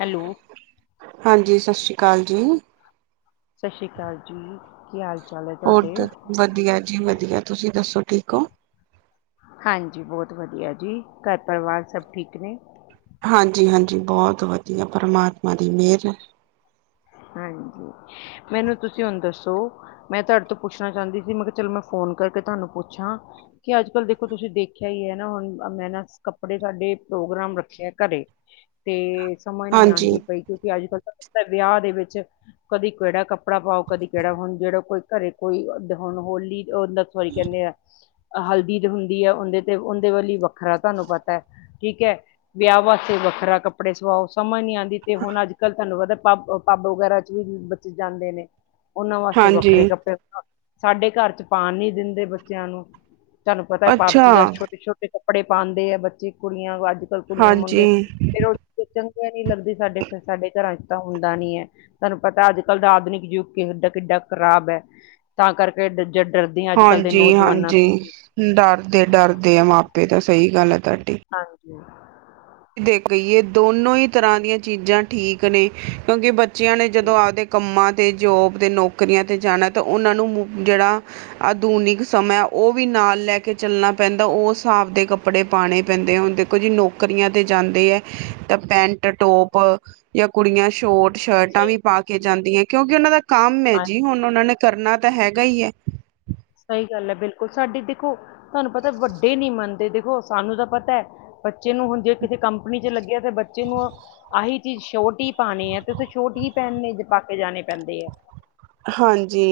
Hello. ਹਾਂਜੀ, ਸਤਿ ਸ਼੍ਰੀ ਅਕਾਲ ਜੀ। ਸਤਿ ਸ਼੍ਰੀ ਅਕਾਲ ਜੀ, ਕੀ ਹਾਲ ਚਾਲ ਹੈ ਹੋਰ ਦ ਤੁਹਾਡੇ? ਵਧੀਆ ਜੀ, ਵਧੀਆ, ਤੁਸੀਂ ਦੱਸੋ ਠੀਕ ਹੋ? ਹਾਂਜੀ ਬਹੁਤ ਵਧੀਆ ਜੀ ਘਰ ਪਰਿਵਾਰ ਸਭ ਠੀਕ ਨੇ? ਹਾਂਜੀ, ਹਾਂਜੀ ਬਹੁਤ ਵਧੀਆ ਪਰਮਾਤਮਾ ਦੀ ਮਿਹਰ ਏ। ਹਾਂਜੀ, ਮੈਨੂੰ ਤੁਸੀਂ ਹੁਣ ਦੱਸੋ? ਮੈਂ ਤੁਹਾਡੇ ਤੋਂ ਪੁੱਛਣਾ ਚਾਹੁੰਦੀ ਸੀ ਮੈਂ ਕਿਹਾ ਚਲੋ ਮੈਂ ਫੋਨ ਕਰਕੇ ਤੁਹਾਨੂੰ ਪੁੱਛਾਂ। ਕੀ ਅੱਜ ਕੱਲ ਦੇਖੋ ਤੁਸੀਂ ਦੇਖਿਆ ਹੀ ਹੈ ਨਾ ਹੁਣ ਮੈਂ ਨਾ ਕੱਪੜੇ ਸਾਡੇ ਪ੍ਰੋਗਰਾਮ ਰੱਖੇ ਘਰੇ। ਤੇ ਸਮਝ ਨੀ ਹਾਂਜੀ ਆਉਂਦੀ ਪਈ। ਕਿਉਂਕਿ ਅੱਜ ਕੱਲ ਤਾਂ ਪੁੱਤਰ ਵਿਆਹ ਦੇ ਵਿੱਚ ਚਲੋ ਕਦੀ ਕਿਹੜਾ ਕੱਪੜਾ ਪਾਓ ਕਦੀ ਕਿਹੜਾ ਹੁਣ ਜਿਹੜਾ ਕੋਈ ਘਰੇ ਕੋਈ ਹੁਣ ਹੋਲੀ। ਉਹ ਨਾ ਸੋਰੀ ਕਹਿੰਦੇ ਆ ਹਲਦੀ ਜੋ ਹੁੰਦੀ ਹੈ ਉਹਦੇਂ ਤੇ ਉਹਦੇਂ ਵੱਲੀ ਵੱਖਰਾ ਤੁਹਾਨੂੰ ਪਤਾ ਹੈ। ਠੀਕ ਹੈ, ਵਿਆਹ ਵਾਸਤੇ ਵੱਖਰਾ ਕੱਪੜੇ ਸਵਾਓ ਸਮਝ ਨੀ ਆਂਦੀ। ਤੇ ਹੁਣ ਅੱਜ ਕੱਲ੍ਹ ਤੁਹਾਨੂੰ ਪਤਾ ਪਬ ਵਗੈਰਾ ਚ ਵੀ ਬੱਚੇ ਜਾਂਦੇ ਨੇ। ਉਹਨਾਂ ਵਾਸਤੇ ਹਾਂਜੀ ਵੱਖਰੇ ਕੱਪੜੇ ਸਾਡੇ ਘਰ ਚ ਪਾਉਣ ਨੀ ਦਿੰਦੇ ਬੱਚਿਆਂ ਨੂੰ। ਤੁਹਾਨੂੰ ਪਤਾ ਪਬ ਅੱਛਾ ਚ ਛੋਟੇ, ਛੋਟੇ ਕੱਪੜੇ ਪਾਉਂਦੇ ਆ ਬੱਚੇ ਕੁੜੀਆਂ ਅੱਜ। ਸਬ ਕੁੜੀਆਂ ਹਾਂਜੀ ਮੁੰਡੇ ਫਿਰ ਚੰਗੇ ਨੀ ਲੱਗਦੀ ਸਾਡੇ, ਸਾਡੇ ਘਰਾਂ ਚ ਤਾਂ ਹੁੰਦਾ ਨੀ ਹੈ। ਤੁਹਾਨੂੰ ਪਤਾ ਅੱਜ ਕੱਲ੍ਹ ਦਾ ਆਧੁਨਿਕ ਯੁੱਗ ਕਿਹੋ ਜਿਹਾ ਕਿੱਡਾ ਖ਼ਰਾਬ ਹੈ। ਤਾਂ ਕਰਕੇ ਜੇ ਡਰਦੀ ਅੱਜ ਕੱਲ੍ਹ ਦੇ ਨੌਜਵਾਨਾਂ ਤੋਂ। ਵੀ। ਡਾਰਦੇ ਡਾਰਦੇ ਆ ਮਾਪੇ ਤਾਂ ਸਹੀ ਗੱਲ ਹੈ ਤੁਹਾਡੀ। ਹਾਂਜੀ ਤੇ ਕਹੀਏ ਦੋਨੋ ਹੀ ਤਰ੍ਹਾਂ ਦੀਆਂ ਚੀਜ਼ਾਂ ਠੀਕ ਨੇ। ਕਿਉਂਕਿ ਬੱਚਿਆਂ ਨੇ ਹਮ, ਜਦੋਂ ਆਪਦੇ। ਕੰਮਾਂ 'ਤੇ ਜੋਬ ਤੇ ਨੌਕਰੀਆਂ 'ਤੇ ਜਾਣਾ ਤਾਂ ਉਹਨਾਂ ਨੂੰ ਮੁ ਜਿਹੜਾ ਆਧੁਨਿਕ ਸਮਾਂ ਉਹ ਵੀ ਨਾਲ ਲੈ ਕੇ ਚੱਲਣਾ ਪੈਂਦਾ। ਉਸ ਹਿਸਾਬ ਦੇ ਕੱਪੜ ਕੱਪੜੇ ਪਾਉਣੇ ਪੈਂਦੇ ਹੁਣ ਦੇਖੋ ਜੀ ਨੌਕਰੀਆਂ। ਤੇ ਜਾਂਦੇ ਹੈ। ਤਾਂ ਪੈਂਟ ਟੋਪ ਜਾਂ ਕੁੜੀਆਂ ਸ਼ੋਟ ਸ਼ਰਟਾਂ ਸਹੀ ਵੀ ਪਾ ਕੇ। ਕੇ ਜਾਂਦੀਆਂ ਹੈ ਕਿਉਂਕਿ ਉਹਨਾਂ ਦਾ ਕੰਮ ਹੈ ਜੀ ਹਾਂਜੀ ਹੁਣ ਉਹਨਾਂ ਨੇ ਕਰਨਾ ਤਾਂ ਹੈਗਾ ਹੀ ਹੈ। ਸਹੀ ਗੱਲ ਹੈ ਬਿਲਕੁਲ ਸਾਡੀ ਦੇਖੋ ਤੁਹਾਨੂੰ ਪਤਾ ਵੱਡੇ ਨੀ ਮੰਨਦੇ ਦੇਖੋ ਸਾਨੂੰ ਤਾਂ ਪਤਾ ਹੈ। ਬੱਚੇ ਨੂੰ ਹੁਣ ਜੇ ਕਿਸੇ ਕੰਪਨੀ ਚ ਲੱਗੇ ਆ ਤੇ ਬੱਚੇ ਨੂੰ। ਆਹੀ ਚੀਜ਼ ਸ਼ੋਰਟ ਹੀ ਪਾਉਣੀ ਹੈ ਤੇ ਉੱਥੇ ਸ਼ੋਰਟ ਹੀ ਪਹਿਨੇ ਪਾ ਕੇ ਜਾਣੇ ਪੈਂਦੇ ਆ। ਹਾਂਜੀ।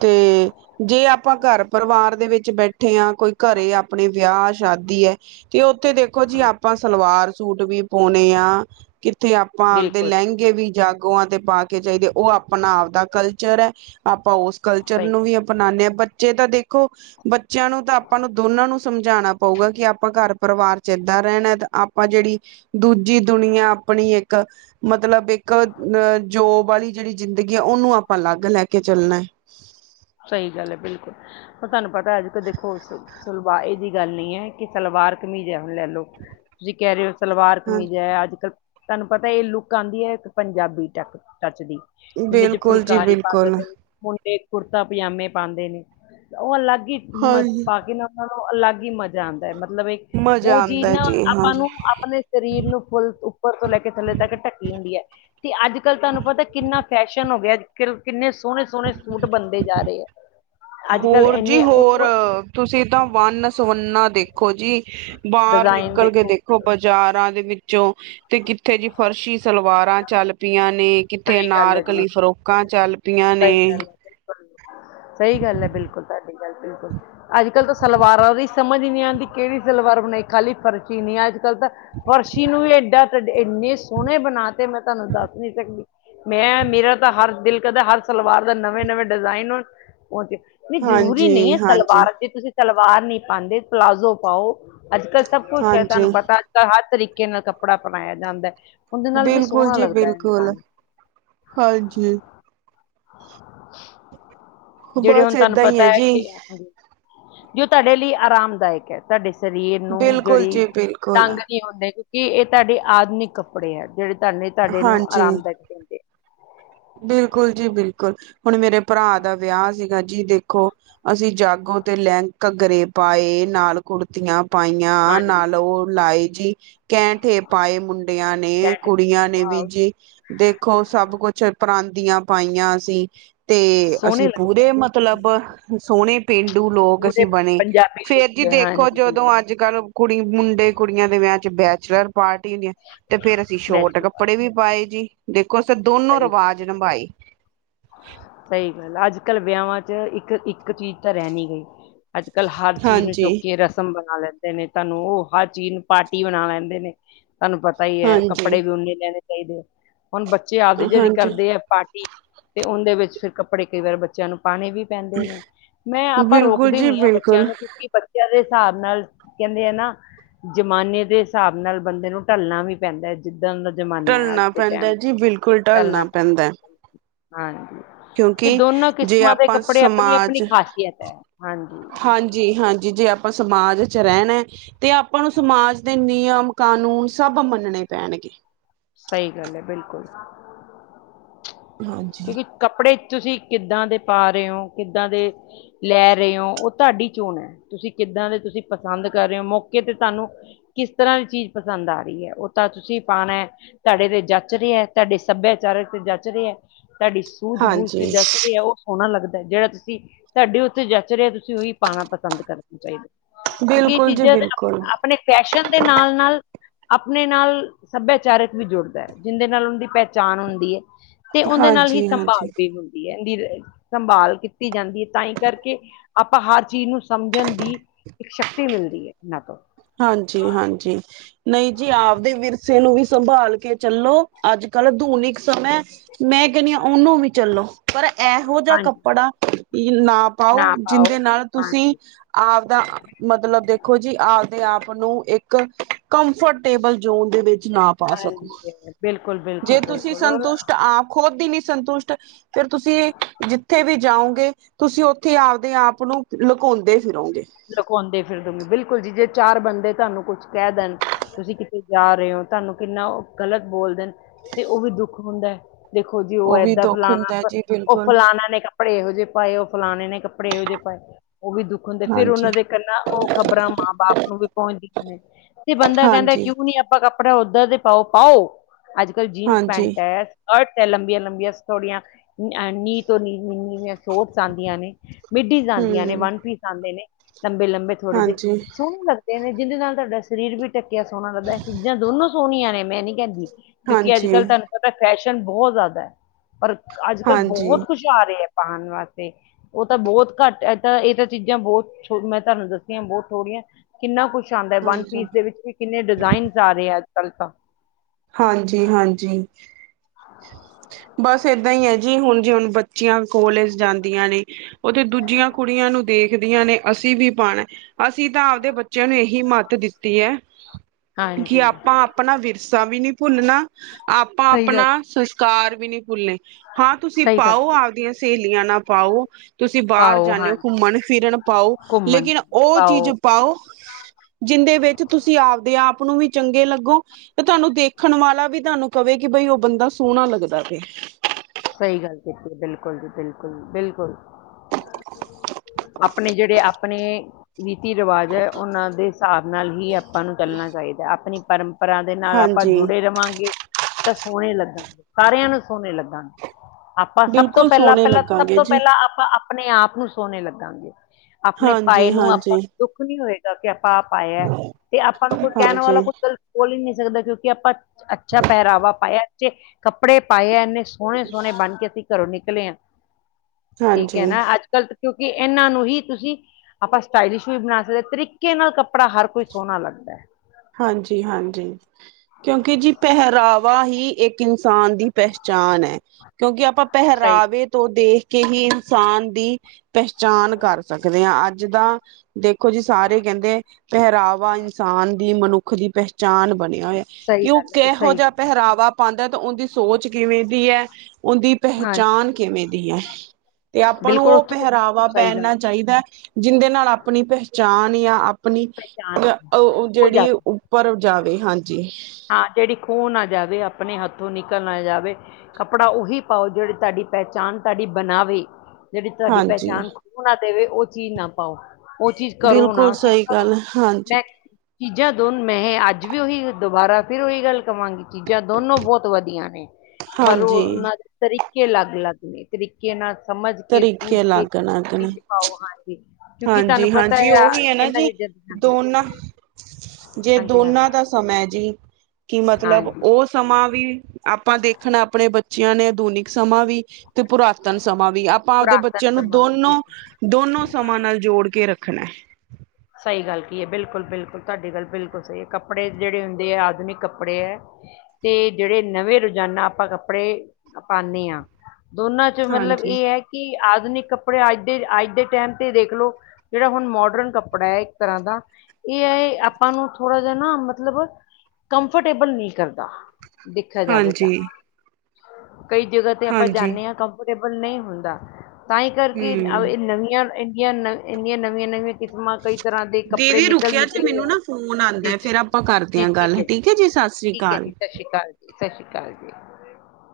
ਤੇ ਜੇ ਆਪਾਂ ਘਰ ਪਰਿਵਾਰ ਦੇ ਵਿੱਚ ਬੈਠੇ ਹਾਂ ਕੋਈ ਘਰੇ ਆਪਣੇ ਵਿਆਹ- ਸ਼ਾਦੀ ਹੈ ਤੇ ਉੱਥੇ ਦੇਖੋ ਜੀ ਹੈ ਆਪਾਂ ਸਲਵਾਰ ਸੂਟ ਵੀ ਪਾਉਣੇ ਆ ਕਿੱਥੇ ਆਪਾਂ ਆਪਦੇ ਬਿਲਕੁਲ ਲਹਿੰ ਕਿਤੇ ਵੀ ਜਾਗੋਆਂ ਤੇ ਪਾ ਕੇ ਜਾਈਦਾ, ਉਹ ਆਪਣਾ ਆਪਦਾ ਕਲਚਰ ਹੈ, ਆਪਾਂ ਉਸ ਕਲਚਰ ਸਹੀ ਨੂੰ ਵੀ ਅਪਣਾਉਂਦੇ ਹਾਂ, ਬੱਚੇ ਤਾਂ ਦੇਖੋ। ਬੱਚਿਆਂ ਨੂੰ ਤਾਂ ਆਪਾਂ ਨੂੰ ਦੋਨਾਂ ਨੂੰ ਸਮਝਾਉਣਾ ਪਊਗਾ ਕਿ ਆਪਾਂ ਘਰ ਪਰਿਵਾਰ 'ਚ ਇੱਦਾਂ ਰਹਿਣਾ ਤੇ ਆਪਾਂ ਜਿਹੜੀ ਦੂਜੀ ਦੁਨੀਆਂ ਆਪਣੀ ਇੱਕ ਮਤਲਬ ਇੱਕ ਅਹ ਜੋਬ ਵਾਲੀ ਜਿਹੜੀ ਜ਼ਿੰਦਗੀ ਏ ਉਹਨੂੰ ਆਪਾਂ ਅਲੱਗ ਲੈ ਕੇ ਚੱਲਣਾ ਹੈ [inaudible] ਸਹੀ ਗੱਲ ਹੈ ਬਿਲਕੁਲ ਪਰ ਤੁਹਾਨੂੰ ਪਤਾ ਅੱਜ -ਕੱਲ ਦੇਖੋ ਸਲਵਾਰ ਇਹ ਜਿਹੀ ਗੱਲ ਨਹੀਂ ਹੈ ਕਿ ਸਲਵਾਰ ਕਮੀਜ਼ ਏ ਹੁਣ ਲੈ ਲਓ ਤੁਸੀਂ ਕਹਿ ਰਹੇ ਹੋ ਸਲਵਾਰ ਹਾਂ ਕਮੀਜ਼ ਹੈ ਅੱਜ ਕੱਲ ਤੁਹਾਨੂੰ ਪਤਾ ਇਹ ਲੁੱਕ ਆਉਂਦੀ ਏ ਪੰਜਾਬੀ ਟ ਟੱਚ ਦੀ, ਜਿਹਦੇ 'ਚ ਬਿਲਕੁਲ ਜੀ ਫੁਲਕਾਰੀ ਪਾ ਬਿਲਕੁਲ ਕੇ ਮੁੰਡੇ ਕੁੜਤਾ ਪਜਾਮੇ ਪਾਉਂਦੇ ਨੇ, ਉਹ ਅਲੱਗ ਹੀ ਹਾਂਜੀ ਪਾ ਕੇ ਨਾ ਨੂੰ ਅਲੱਗ ਹੀ ਮਜ਼ਾ ਆਉਂਦਾ ਹੈ, ਮਤਲਬ ਇੱਕ ਮਜ਼ਾ ਉਹ ਚੀਜ਼ ਆਉਂਦਾ ਨਾ ਜੀ ਆਪਾਂ ਹਾਂਜੀ ਨੂੰ ਆਪਣੇ ਸਰੀਰ ਨੂੰ ਫੁੱਲ ਉੱਪਰ ਤੋਂ ਲੈ ਕੇ ਥੱਲੇ ਤੱਕ ਢੱਕੀ ਹੁੰਦੀ ਹੈ। ਤੇ ਅੱਜ ਕੱਲ੍ਹ ਤੁਹਾਨੂੰ ਪਤਾ ਕਿੰਨਾ ਫੈਸ਼ਨ ਹੋ ਗਿਆ, ਕਿੰਨੇ ਸੋਹਣੇ, ਸੋਹਣੇ ਸੂਟ ਬਣਦੇ ਜਾ ਰਹੇ ਆ। ਹੋਰ ਜੀ ਹੋਰ, ਤੁਸੀਂ ਤਾਂ ਵੰਨ ਸਵੰਨਾ ਦੇਖੋ ਜੀ ਬਾਹਰ ਨਿਕਲ ਕੇ ਦੇਖ ਦੇਖੋ ਬਾਜ਼ਾਰਾਂ ਦੇ ਵਿੱਚੋਂ, ਤੇ ਕਿੱਥੇ ਜੀ ਫਰਸ਼ੀ ਸਲਵਾਰਾਂ ਚੱਲ ਪਈਆਂ ਨੇ ਕਿੱਥੇ ਸਹੀ ਗੱਲ ਹੈ ਜੀ ਅਨਾਰਕਲੀ ਫਰੋਕਾਂ ਚੱਲ ਪਈਆਂ ਸਹੀ ਨੇ ਗੱਲ ਬਿਲਕੁਲ ਸਹੀ ਗੱਲ ਹੈ ਬਿਲਕੁਲ ਤੁਹਾਡੀ ਗੱਲ ਬਿਲਕੁਲ ਅੱਜ ਕੱਲ੍ਹ ਤਾਂ ਸਲਵਾਰਾਂ ਦੀ ਸਮਝ ਹੀ ਨਹੀਂ ਆਉਂਦੀ, ਕਿਹੜੀ ਸਲਵਾਰ ਬਣਾਈ ਖਾਲੀ ਫਰਚੀ ਨਹੀਂ ਆ ਅੱਜ ਚੱਲਦਾ, ਫਰਸ਼ੀ ਨੂੰ ਵੀ ਏਡਾ ਸਾਡੇ ਇੰਨੇ ਸੋਣੇ ਬਣਾ ਤੇ ਮੈਂ ਤੁਆਨੂੰ ਦੱਸ ਨੀ ਸਕਦੀ ਮੈਂ ਮੇਰਾ ਤਾਂ ਹਰ ਦਿਲ ਕਰਦਾ ਹਰ ਸਲਵਾਰ ਦਾ ਨਵੇਂ ਨਵੇਂ ਡਿਜ਼ਾਇਨ, ਪਹੁੰਚਿਆ ਨਹੀਂ ਜ਼ਰੂਰੀ ਨਹੀਂ ਹਾਂਜੀ ਹੈ ਹਾਂਜੀ ਸਲਵਾਰ ਜੇ ਤੁਸੀਂ ਸਲਵਾਰ ਨੀ ਪਾਉਂਦੇ, ਪਲਾਜ਼ੋ ਪਾਓ, ਅੱਜ- ਕੱਲ੍ਹ ਸਭ ਕੁਛ ਹੈ ਹਾਂਜੀ ਤੁਹਾਨੂੰ ਪਤਾ ਤਾਂ, ਹਰ ਤਰੀਕੇ ਨਾਲ ਕੱਪੜਾ ਪਣਾਇਆ ਜਾਂਦਾ। ਉਹਦੇ ਨਾਲ ਵੀ ਬਿਲਕੁਲ ਸੋਹਣਾ ਜੀ ਲੱਗਦਾ ਹੈ ਇਨਸਾਨ। ਜੀ ਜਿਹੜੇ ਬਸ ਹੁਣ ਤੁਹਾਨੂੰ ਏਦਾਂ ਹੀ ਪਤਾ ਹੈ ਜੀ ਕਿ ਜੋ ਤੁਹਾਡੇ ਲਈ ਆਰਾਮਦਾਇਕ ਹੈ। ਤੁਹਾਡੇ ਸਰੀਰ ਨੂੰ ਬਿਲਕੁਲ ਜਿਹੜੀ, ਜੀ ਬਿਲਕੁਲ ਤੰਗ ਨਹੀਂ ਹੁੰਦੇ ਕਿ ਇਹ ਤੁਹਾਡੇ ਆਧੁਨਿਕ ਕੱਪੜੇ ਆ, ਜਿਹੜੇ ਤੁਹਾਨੂੰ ਤੁਹਾਡੇ ਨੂੰ ਹਾਂਜੀ ਆਰਾਮਦਾਇਕ ਦਿੰਦੇ। ਬਿਲਕੁਲ ਜੀ ਬਿਲਕੁਲ, ਹੁਣ ਮੇਰੇ ਭਰਾ ਦਾ ਵਿਆਹ ਸੀਗਾ ਜੀ, ਦੇਖੋ ਅਸੀਂ ਜਾਗੋ ਤੇ ਲੈਂਗ ਘੱਗਰੇ ਪਾਏ, ਨਾਲ ਕੁੜਤੀਆਂ ਪਾਈਆਂ। ਹਾਂਜੀ ਨਾਲ ਉਹ ਲਾਏ ਜੀ ਕੈਂਟ ਗਿੱਧੇ ਪਾਏ ਮੁੰਡਿਆਂ ਨੇ, ਕੈਂਠ ਕੁੜੀਆਂ ਨੇ ਵਾਓ ਵੀਜੀ ਦੇਖੋ ਸਭ ਕੁਛ ਪਰਾਂਦੀਆਂ ਪਾਈਆਂ ਸੀਂ ਤੇ ਅਸੀਂ, ਸੋਹਣੇ ਲੱਗਦਾ ਪੂਰੇ ਹੈ ਮਤਲਬ, ਹਮ, ਸੋਹਣੇ ਪੇਂਡੂ ਲੋਕ ਪੂਰੇ ਅਸੀਂ ਬਣੇ। ਪੰਜਾਬੀ ਲੁੱਕ ਫੇਰ ਜੀ ਦੇਖੋ ਹਾਂਜੀ ਜਦੋਂ ਬਿਲਕੁਲ ਅੱਜ ਅੱਜ- ਕੱਲ ਕੁੜੀ ਮੁੰਡੇ ਕੁੜੀਆਂ ਦੇ ਵਿਆਹ 'ਚ ਬੈਚਲਰ ਪਾਰਟੀ ਨੇ, ਤੇ ਫੇਰ ਅਸੀਂ ਸ਼ਛੋਟ ਬੈਸਟ ਕੱਪੜੇ ਵੀ ਪਾਏ ਜੀ, ਦੇਖੋ ਅਸੀਂ ਦੋਨੋ ਰਿਵਾਜ਼ ਸਹੀ ਨਿਭਾਏ ਸਹੀ ਗੱਲ, ਅੱਜ- ਕੱਲ੍ਹ ਵਿਆਹਾਂ 'ਚ ਇੱਕ, ਇੱਕ ਚੀਜ਼ ਤਾਂ ਰਹਿ ਨੀ ਗਈ ਅੱਜ ਕੱਲ੍ਹ ਹਰ ਚੀਜ਼ ਨੂੰ ਚੁੱਕ ਹਾਂਜੀ, ਕੇ ਰਸਮ ਬਣਾ ਲੈਂਦੇ ਨੇ ਤੁਹਾਨੂੰ ਉਹ, ਹਰ ਚੀਜ਼ ਨੂੰ ਪਾਰਟੀ ਬਣਾ ਲੈਂਦੇ ਨੇ, ਤੁਹਾਨੂੰ ਪਤਾ ਹੀ ਹੈ ਹਾਂਜੀ, ਕੱਪੜੇ ਵੀ ਓਹਨੇ ਲੈਣੇ ਚਾਹੀਦੇ ਹੁਣ ਬੱਚੇ ਆਪਦਿ ਜਿਦ ਵੀ ਹਾਂਜੀ। ਕਰਦੇ ਹੈ। ਪਾਰਟੀ, ਤੇ ਉਹਦੇ ਵਿੱਚ ਫਿਰ ਕੱਪੜੇ ਕਈ ਵਾਰ ਬੱਚਿਆਂ ਨੂੰ ਪਾਉਣੇ ਵੀ ਪੈਂਦੇ ਨੇ, ਮੈਂ ਆਪਾਂ ਬਿਲਕੁਲ ਰੋਕਦੇ ਜੀ ਨੀ ਹਾਂ ਬੱਚਿਆਂ ਬਿਲਕੁਲ ਨੂੰ ਕਿਉਂਕਿ ਬੱਚਿਆਂ ਦੇ ਹਿਸਾਬ ਨਾਲ, ਕਹਿੰਦੇ ਆ ਨਾ ਜ਼ਮਾਨੇ ਦੇ ਹਿਸਾਬ ਨਾਲ ਬੰਦੇ ਨੂੰ ਢਲਣਾ ਵੀ ਪੈਂਦਾ, ਜਿੱਦਾਂ ਦਾ ਜਮਾਨਾ ਹੈ, ਅੱਜ ਢਲਣਾ ਦੇ ਟਾਈਮ ਪੈਂਦਾ ਜੀ ਬਿਲਕੁਲ ਚੱਲਣਾ ਢਲਣਾ ਪੈਂਦਾ ਹਾਂਜੀ ਕਿ ਕਿਉਂਕਿ, ਦੋਨੋਂ ਜੇ ਕਿਸਮਾਂ ਦੇ ਆਪਾਂ ਕੱਪੜੇ ਆਪਣੀ ਆਪਣੀ ਸਮਾਜ ਖ਼ਾਸੀਅਤ ਹੈ ਹਾਂਜੀ ਹਾਂਜੀ-ਹਾਂਜੀ, ਜੇ ਆਪਾਂ ਸਮਾਜ 'ਚ ਰਹਿਣਾ ਏ ਤੇ, ਆਪਾਂ ਨੂੰ ਸਮਾਜ ਦੇ ਨਿਯਮ ਕਾਨੂੰਨ ਸਭ ਮੰਨਣੇ ਪੈਣਗੇ। ਸਹੀ ਗੱਲ ਏ ਬਿਲਕੁਲ। ਹਾਂਜੀ। ਕਿਉਂਕਿ ਕੱਪੜੇ ਤੁਸੀਂ ਕਿੱਦਾਂ ਦੇ ਪਾ ਰ‌ਏ ਓ ਕਿੱਦਾਂ ਦੇ ਲੈ ਰਹੇ ਓ ਉਹ ਤ੍ਹ‌ਾਡੀ ਚੋਣ ਐ। ਤੁਸੀਂ ਕਿੱਦਾਂ ਦੇ ਤੁਸੀਂ ਪਸੰਦ ਕਰ ਰ‌ਏ ਓਂ ਮੌਕੇ ਤੇ ਤ੍ਹ‌ਾਨੂੰ ਕਿਸ ਤਰ੍ਹਾਂ ਦੀ ਚੀਜ਼ ਪਸੰਦ ਆ ਰ‌ਈ ਆ, ਉਹ ਤਾਂ ਤੁਸੀਂ ਪਾਣਾਂ ਏ। ਤ੍ਹ‌ਾਡੇ ਤੇ ਜੱਚ ਰਿਆ, ਤ੍ਹ‌ਾਡੇ ਸੱਭਿਆਚਾਰਕ ਤੇ ਜੱਚ ਰਿਆ, ਤ੍ਹ‌ਾਡੀ ਸੂਝ- ਬੂਝ ਤੇ ਹਾਂਜੀ, ਜੱਚ ਤੇ ਉਹ ਸੋਹਣਾ ਲੱਗਦਾ ਐ, ਜਿਹੜਾ ਤੁਸੀਂ ਤ੍ਹ‌ਾਡੇ ਉੱਤੇ ਜੱਚ ਰਿ‌ਆ ਤੁਸੀਂ ਉਹੀ ਪਾਣਾਂ ਪਸੰਦ ਕਰਦੇ ਚਾਹੀਦਾ, ਕਿਉਂਕਿ ਇਹ ਬਿਲਕੁਲ ਜੀ ਚੀਜ਼ਾਂ ਦੇ ਬਿਲਕੁਲ ਆਪਣੇ ਫੈਸ਼ਨ ਦੇ ਨਾਲ-ਨਾਲ ਆਪਣੇ ਨਾਲ ਸੱਭਿਆਚਾਰਕ ਵੀ ਜੁੜਦਾ ਐ, ਜਿੰਦੇਂ ਨਾਲ ਉਂਦੀ ਪਹਿਚਾਣ ਹੁੰਦੀ ਏ। ਉਹਦੇ ਨਾਲ ਹੀ ਹਾਂਜੀ, ਸੰਭਾਲ ਹਾਂਜੀ। ਵੀ ਹੁੰਦੀ ਐ, ਇਹਦੀ ਸੰਭਾਲ ਕੀਤੀ ਜਾਂਦੀ ਏ ਤਾਂ ਈ ਕਰਕੇ ਆਪਾਂ ਹਰ ਚੀਜ਼ ਨੂੰ ਸਮਝਣ ਦੀ ਇੱਕ ਸ਼ਕਤੀ ਮਿਲਦੀ ਏ, ਇਹਨਾਂ ਤੋਂ ਹਾਂਜੀ-ਹਾਂਜੀ। ਨਹੀਂ ਜੀ ਆਪਦੇ ਵਿਰਸੇ ਨੂੰ ਵੀ ਸੰਭਾਲ ਕੇ ਚੱਲੋ, ਅੱਜ ਕੱਲ੍ਹ ਆਧੁਨਿਕ ਸਮਂਯ ਮੈਂ ਕ‌ਹਿਨੀਂ ਆ ਉਹਨੂੰ ਵੀ ਚੱਲੋ, ਪਰ ਇਹੋ ਜਿਹਾ ਹਾਂਜੀ ਕੱਪੜਾ, ਨਾ ਪਾਓ ਨਾ ਜਿੰਦੇ ਨਾਲ ਤੁਸੀਂ ਹਾਂਜੀ ਆਪਦਾ ਮਤਲਬ ਦੇਖੋ ਜੀ ਆਪਦੇ ਆਪ ਨੂੰ ਇੱਕ ਕੰਫ੍ਰਟੇਬਲ ਜ਼ੋਨ ਦੇ ਵਿੱਚ ਨਾ ਪਾ ਸਕੋ। ਹਾਂਜੀ ਬਿਲਕੁਲ- ਬਿਲਕਲ। ਜੇ ਤੁਸੀਂ ਸੰਤੁਸ਼ਟ ਆ, ਖੁਦ ਈ ਨੀ ਸੰਤੁਸ਼ਟ ਫਿਰ ਤੁਸੀਂ ਜਿੱਥੇ ਵੀ ਜਾਂਓਗੇ, ਤੁਸੀਂ ਉੱਥੇ ਆਪਦੇ ਆਪ ਨੂੰ ਲੁਕਾਉਂਦੇ ਫਿਰੋਂਗੇ। ਲੁਕਾਉਂਦੇ ਫਿਰਦੇ ਗੇ ਬਿਲਕੁਲ ਜੀ ਜੇ ਚਾਰ ਬੰਦੇਂ ਤੁਹਾਨੂੰ ਕੁਛ ਕਹਿ ਦੇਣ? ਤੁਸੀਂ ਕਿਤੇ ਜਾ ਰ‌ਏ ਓ ਤ੍ਹ‌ਾਨੂੰ ਕਿੰਨਾ ਓ, ਗ਼ਲਤ ਬੋਲ ਦੇਨ ਤੇ ਉਹ ਵੀ ਦੁੱਖ ਹੁੰਦਾ ਐ। ਦੇਖੋ ਜੀ ਉਹ ਵੀ ਏਦਾਂ ਦੁੱਖ ਹੁੰਦਾ ਫਲਾਣਾ, ਜੀ ਉਹ ਬਿਲਕੁਲ ਫਲਾਣਾ ਨੇ ਕੱਪੜੇ ਇਹੋ ਜੇ ਪਾਏ ਉਹ ਫਲਾਣੇ ਨੇ ਕੱਪੜੇ ਇਹੋ ਜ‌ੇ ਪਾਏ। ਉਹ ਵੀ ਦੁੱਖੁ ਫੇਿਰ ਹਾਂਜੀ ਉਹਨਾਂ ਦੇ ਕੰਨਾ, ਉਹ ਖ਼ਬਰਾਂ ਮਾਂ ਬਾਪ ਨੂੰ ਵੀ ਪਹੁੰਚਦੀਆਂ ਨੇ ਤੇ ਬੰਦਾ ਕਹਿੰਦਾ ਹਾਂਜੀ ਕਿਉਂ ਨੀ ਆਪਾਂ ਕੱਪੜੇ ਉੱਧਰ ਦੇ ਪਾਓ-ਪਾਓ, ਅੱਜ-ਕੱਲ ਜੀਨਸ ਹਾਂਜੀ ਪੈਂਟ ਐ। ਅਰਥ ਐ ਲੰਬੀਆਂ ਲੰਬੀਆਂ ਥੋੜੀਆਂ ਨੀਂਹ ਤੋਂ ਨੀਂ ਨਿੰਆਂ ਸੋਟਸ ਆਂਦੀਆਂ ਨੇ। ਮਿਡੀਜ਼ ਆਂਦੀਆਂ ਨੇ ਹਮ ਵਨ ਪੀਸ ਆਂਦੇ ਨੇ ਲੰਬੇ -ਲੰਬੇ ਥੋੜੇ ਜਿਹੇ, ਹਾਂਜੀ ਸੋਹਣੇ ਲੱਗ ਨੇ ਜਿਹਦੇ ਨਾਲ ਤ੍ਹ‌ਾਡਾ ਸਰੀਰ ਵੀ ਢੱਕਿਆ ਸੋਹਣਾ ਲੱਗਦਾ ਏ। ਚੀਜ਼ਾਂ ਦੋਨੋ ਸੋਣੀਆਂ ਨੇ ਮੈਂ ਨੀ ਕਹਿੰਦੀ। ਕਿਉਂਕਿ ਅੱਜ ਹਾਂਜੀ ਕੱਲ ਤ੍ਹ‌ਾਨੂੰ ਪਤਾ ਫੈਸ਼ਨ ਬਹੁਤ ਜ਼ਾਦਾ ਐ, ਪਰ ਅੱਜ ਕੱਲ੍ਹ ਹਾਂਜੀ ਬਹੁਤ ਕੁਛ ਪਾ ਰਹੇ ਐ ਪਾਂਣ ਵਾਸਤੇ, ਉਹ ਤਾਂ ਬਹੁਤ ਘੱਟ ਤਾਂ ਇਹ ਤਾਂ ਚੀਜ਼ਾਂ ਬਹੁਤ ਮੈਂ ਤ੍ਹ‌ਾਨੂੰ ਦੱਸੀਆਂ ਬਹੁਤ ਥੋੜੀਆਂ, ਕਿੰਨਾ ਕੁਛ ਆਂਦਾ ਵਨ ਹਾਂਜੀ ਪੀਸ ਦੇ ਵਿੱਚ ਵੀ ਕਿੰਨੇ ਡਿਜ਼ਾਇਨਜ਼ ਆ ਰਹੇ ਆ ਅੱਜ ਕੱਲ੍ਹ ਤਾਂ। ਹਾਂਜੀ-ਹਾਂਜੀ। ਬਸ ਏਦਾਂ ਈ ਐ ਜੀ, ਹੁਣ ਜੇ ਹੁਣ ਬੱਚੀਆਂ ਕੋਲੇਜ ਜਾਂਦੀਆਂ ਨੇ ਉਥੇ ਦੂਜੀਆਂ ਕੁੜੀਆਂ ਨੂੰ ਦੇਖਦੀਆਂ ਨੇ ਅਸੀਂ ਵੀ ਪਾਣਾ ਏ ਅਸੀਂ ਤਾਂ ਆਪਦੇ ਬੱਚਿਆਂ ਨੂੰ ਇਹੀ ਮੱਤ ਦਿੱਤੀ ਐ। ਕਿ ਹਾਂਜੀ ਆਪਾਂ ਆਪਣਾ ਵਿਰਸਾ ਵੀ ਨੀ ਭੁੱਲਨਾ। ਆਪਾਂ ਸਹੀ ਆਪਣਾ ਗੱਲ ਸਿਸ ਕਾਰ ਵੀ ਨੀ ਭੁੱਲੇ, ਹਾਂ ਤੁਸੀਂ ਸਹੀ ਗੱਲ ਪਾਓ ਆਪਦੀਆਂ ਸਹੇਲੀਆਂ ਨਾ ਪਾਓ ਤੁਸੀਂ ਬਾਰ ਪਾਓ ਜਾਂਨੇ ਓ ਹਾਂ ਘੁੰਮਣ ਫਿਰਨ ਪਾਓ। ਲੇਕਿਨ ਉਹ ਚੀਜ਼ ਪਾਓ, ਜਿੰਦੇ ਵਿੱਚ ਤੁਸੀਂ ਆਪਦੇ ਆਪ ਨੂੰ ਵੀ ਚੰਗੇ ਲੱਗੋ। ਤੇ ਤ੍ਹ‌ਾਨੂੰ ਦੇਖਣ ਵਾਲਾ ਵੀ ਤ੍ਹ‌ਾਨੂੰ ਕਵੇ ਕਿ ਬਈ ਉਹ ਬੰਦਾ ਸੋਹਣਾ ਲੱਗਦਾ ਵੇ। ਸਹੀ ਗੱਲ ਕੀਤੀ ਏ। ਬਿਲਕੁਲ ਜੀ, ਬਿਲਕੁਲ-ਬਿਲਕੁਲ। ਆਪਣੇ ਜਿਹੜੇ ਆਪਣੇ, ਰੀਤੀ ਰਿਵਾਜ਼ ਐ ਉਹਨਾਂ ਦੇ ਸ੍ਹ‌ਾਬ ਨਾਲ ਹੀ ਅਪ ਆਪਾਂ ਨੂੰ ਚੱਲਣਾ ਚਾਹੀਦਾ। ਆਪਣੀ ਪਰੰਪਰਾ ਦੇ ਨਾਲ ਆਪਾਂ ਹਾਂਜੀ ਜੁੜੇ ਰਵਾਂਗੇ ਤਾਂ ਸੋਹਣੇ ਲੱਗਣਗੇ, ਸਾਰਿਆਂ ਨੂੰ ਸੋਹਣੇ ਲੱਗਾਂਗੇ। ਆਪਾਂ ਸਭ ਤੋਂ ਬਿਲਕੁਲ ਸੋਹਣੇ ਪਹਿਲਾਂ-ਪਹਿਲਾਂ ਸਭ ਲੱਗਾਂਗੇ ਤੋਂ ਜੀ ਪਹਿਲਾਂ ਆਪਾਂ ਆਪਣੇ ਆਪ ਨੂੰ ਸੋਹਣੇੇ ਲੱਗਾਂਗੇ। ਆਪਣੇ ਪਾਏ ਹਾਂਜੀ ਨੂੰ ਆਪਾਂ ਹਾਂਜੀ ਦੁੱਖ ਨੀ ਹੋਏਗਾ ਕਿ ਆਪਾਂ ਆਪ ਪਾਇਆ ਤੇ ਆਪਾਂ ਨੂੰ ਕੋਈ ਕਹਿਣ ਵਾਲਾ ਹਾਂਜੀ ਕੋ ਬੋਲ ਹੀ ਨੀ ਸਕਦਾ ਕਿਉਂਕਿ ਆਪਾਂ ਅੱਛਾ ਪਹਿਰਾਵਾ ਪਾਏ ਅੱਛੇ ਕੱਪੜੇ ਪਾਏ ਇੰਨੇ ਸੋਹਣੇ-ਸੋਹਣੇ ਬਣ ਕੇ ਅਸੀਂ ਘਰੋਂ ਨਿਕਲੇ ਹਾਂ ਠੀਕ ਏ ਹਾਂਜੀ ਨਾ ਅੱਜ ਕੱਲ ਕਿਉਂਕਿ ਇਹਨਾਂ ਨੂੰ ਹੀ ਤੁਸੀਂ ਆਪਾਂ ਸਟਾਈਲਿਸ਼ ਵੀ ਬਣਾ ਸਕਦੇ ਤਰੀਕੇ ਨਾਲ ਕੱਪੜਾ ਹਰ ਕੋਈ ਸੋਹਣਾ ਲੱਗਦਾ। ਹਾਂਜੀ-ਹਾਂਜੀ। ਕਿਉਂਕਿ ਜੀ ਪਹਿਰਾਵਾ ਹੀ ਇੱਕ ਇਨਸਾਨ ਦੀ ਪਹਿਚਾਣ ਐ ਕਿਉਂਕਿ ਆਪਾਂ ਸਹੀ ਪਹਿਰਾਵੇ, ਤੋਂ ਦੇਖ ਕੇ ਹੀ ਇਨਸਾਨ ਦੀ ਪਹਿਚਾਣ ਕਰ ਸਕਦੇ ਹਾਂ ਅੱਜ ਦਾ ਦੇਖੋ ਜੀ ਸਾਰੇ ਕਹਿੰਦੇ ਪਹਿਰਾਵਾ ਇਨਸਾਨ ਦੀ ਮਨੁੱਖ ਦੀ ਪਹਿਚਾਣ ਬਣੇ। ਹੋ ਸਹੀ ਕਿ ਉਹ ਗੱਲ ਹੈ ਕਿਹੋ ਸਹੀ ਜਿਹਾ ਗੱਲ ਹੈ ਪਹਿਰਾਵਾ ਪਾਉਂਦਾ ਤੇ ਉਹਦੀ ਸੋਚ ਕਿਵੇਂ ਦੀ ਐ। ਉਹਦੀ ਹਾਂਜੀ ਪਹਿਚਾਣ ਕਿਵੇਂ ਦੀ ਐ? ਤੇ ਆਪਾਂ ਨੂੰ ਬਿਲਕੁਲ ਉਹ ਉੱਥੋਂ ਪਹਿਰਾਵਾ ਸਹੀ ਗੱਲ ਪਹਿਨਣਾ ਹੈ ਚਾਈਦਾ ਜਿੰਦੇ ਨਾਲ ਆਪਣੀ ਪਹਿਚਾਣ ਜਾਂ ਆ ਆਪਣੀ ਪਹਿਚਾਣ ਉਹ ਹੋ ਜਿਹੜੀ ਜਾਂਦੀ ਉੱਪਰ ਜਾਵੇ ਹਾਂਜੀ। ਹਾਂ ਜਿਹੜੀ ਖੂਹ ਨਾ ਜਾਵੇ ਆਪਣੇ ਹੱਥੋਂ ਨਿਕਲ ਨਾ ਜਾਵੇ। ਕੱਪੜਾ ਉਹੀ ਪਾਓ, ਜਿਹੜੀ ਤੁਹਾਡੀ ਪਹਿਚਾਣ ਤੁਹਾਡੀ ਬਣਾਵੇ। ਜਿਹੜੀ ਤੁਹਾਡੀ ਹਾਂਜੀ ਪਹਿਚਾਣ ਖੋਹ ਨਾ ਦੇਵੇ ਉਹ ਚੀਜ਼ ਨਾ ਪਾਓ। ਉਹ ਚੀਜ਼ ਕਰੋ ਬਿਲਕੁਲ ਨਾ, ਚੀਜ਼ ਸਹੀ ਕਰੋ ਗੱਲ ਹਾਂਜੀ ਮੈਂ ਚੀਜ਼ਾਂ ਦੋ ਮੈਂ ਅੱਜ ਵੀ ਉਹੀ ਦੁਬਾਰਾ ਫਿਰ ਉਹੀ ਗੱਲ ਕਵਾਂਗੀ ਚੀਜ਼ਾਂ ਦੋਨੋ ਬੋਤ ਵਧੀਆ ਨੇ ਪਰ ਹਾਂਜੀ ਉਹਨਾਂ ਦੇ ਤਰੀਕੇ ਲੱਗ-ਲੱਗ ਨੇ ਤਰੀਕੇ ਨਾਲ ਸਮਝ ਕੇ, ਸੂਝ ਤਰੀਕੇ ਕੇ ਅਲੱਗ-ਅਲੱਗ ਨੇ ਚੀਜ਼ ਪਾਓ। ਹਾਂਜੀ ਕਿਉਂਕਿ ਤੁਹਾਨੂੰ ਪਤਾ ਹਾਂਜੀ-ਹਾਂਜੀ ਆ ਉਹੀ ਹੈ ਨਾ ਜੀ ਚੀਜ਼ਾਂ ਦੀ ਹਾਂਜੀ ਦੋਨਾਂ, ਜੇ ਹਾਂਜੀ ਦੋਨਾਂ ਹਾਂਜੀ ਦਾ, ਸਮਾਂ ਜੀ ਕਿ ਮਤਲਬ ਹਾਂਜੀ ਉਸ ਸਮਾਂ ਵੀ ਆਪਾਂ ਦੇਖਣਾ ਆਪਣੇ ਬੱਚਿਆਂ ਨੇ ਆਧੁਨਿਕ ਸਮਾਂ ਵੀ ਤੇ ਪੁਰਾਤਨ ਸਮਾਂ ਵੀ ਆਪਾਂ ਆਪਦੇ ਪੁਰਾਤਨ ਬੱਚਿਆਂ ਨੂੰ ਸਮਾਂ ਬਿਲਕੁਲ ਦੋਨੋ, ਦੋਨੋ ਸਮਾਂ ਨਾਲ ਜੋੜ ਕੇ ਰੱਖਣਾ। ਸਹੀ ਗੱਲ ਕਹੀ ਐ, ਬਿਲਕੁਲ-ਬਿਲਕੁਲ ਤੁਹਾਡੀ ਗੱਲ ਬਿਲਕੁਲ ਸਹੀ ਐ ਕੱਪੜੇ ਜਿਹੜੇ ਹੁੰਦੇ ਆ ਆਧੁਨਿਕ ਕੱਪੜੇ ਐ। ਤੇ ਜਿਹੜੇ ਨਵੇਂ ਰੋਜ਼ਾਨਾ ਆਪਾਂ ਕੱਪੜੇ ਪਾਦੇ ਆ। ਦੋਨਾਂ ਚ ਮਤਲਬ ਹਾਂਜੀ ਇਹ ਐ। ਕਿ ਆਧੁਨਿਕ ਕੱਪੜੇ ਅੱਜ ਦੇ ਅੱਜ ਦੇ ਟੈਮ ਤੇ ਦੇਖਲੋ ਜਿਹੜਾ ਹੁਣ ਮੋਡਰਨ ਕੱਪ ਕੱਪੜਾ ਐ ਇੱਕ ਤਰ੍ਹਾਂ ਦਾ ਇਹ ਏ, ਆਪਾਂ ਨੂੰ ਥੋੜਾ ਜਿ ਨਾ ਮਤਲਬ ਕੰਫਰਟੇਬਲ ਨਹੀਂ ਕਰਦਾ। ਦੇਖਿਆ ਜਾਵੇ ਤਾਂ ਹਾਂਜੀ ਕਈ ਜਗ੍ਹਾ ਤੇ ਆਪਾਂ ਹਾਂਜੀ ਜਾਂਦੇ ਆ। ਸੂਟੇਬਲ ਨਈ ਹੁੰਦਾ ਤਾਂ ਈ ਕਰਕੇ ਹੂੰ ਨਵੀਆਂ ਇੰਡੀਆ ਨ ਇੰਨੀਆਂ ਨਵੀਆਂ-ਨਵੀਆਂ ਕਿਸਮਾਂ ਕਈ ਤਰ੍ਹਾਂ ਦੇ ਕੱਪੜੇ ਦੀਦੀ ਨਿਕਲ ਰੁਕਿਆ ਜੇ ਨਿਕਲੇ ਮੈਨੂੰ ਐ ਨਾ ਫੋਨ ਆਉਂਦਾ ਵਿਚ, ਫੇਰ ਆਪਾਂ ਕਰਦੇ ਹਾਂ ਠੀਕ ਐ ਜੀ ਠੀਕ ਗੱਲ ਐ ਜੀ ਹੈ ਸਤਿ ਸ੍ਰੀ ਠੀਕ ਐ ਅਕਾਲ ਜੀ। ਸਤਿ ਸ਼੍ਰੀ ਅਕਾਲ ਜੀ, ਸਤਿ ਸ਼੍ਰੀ ਅਕਾਲ ਜੀ।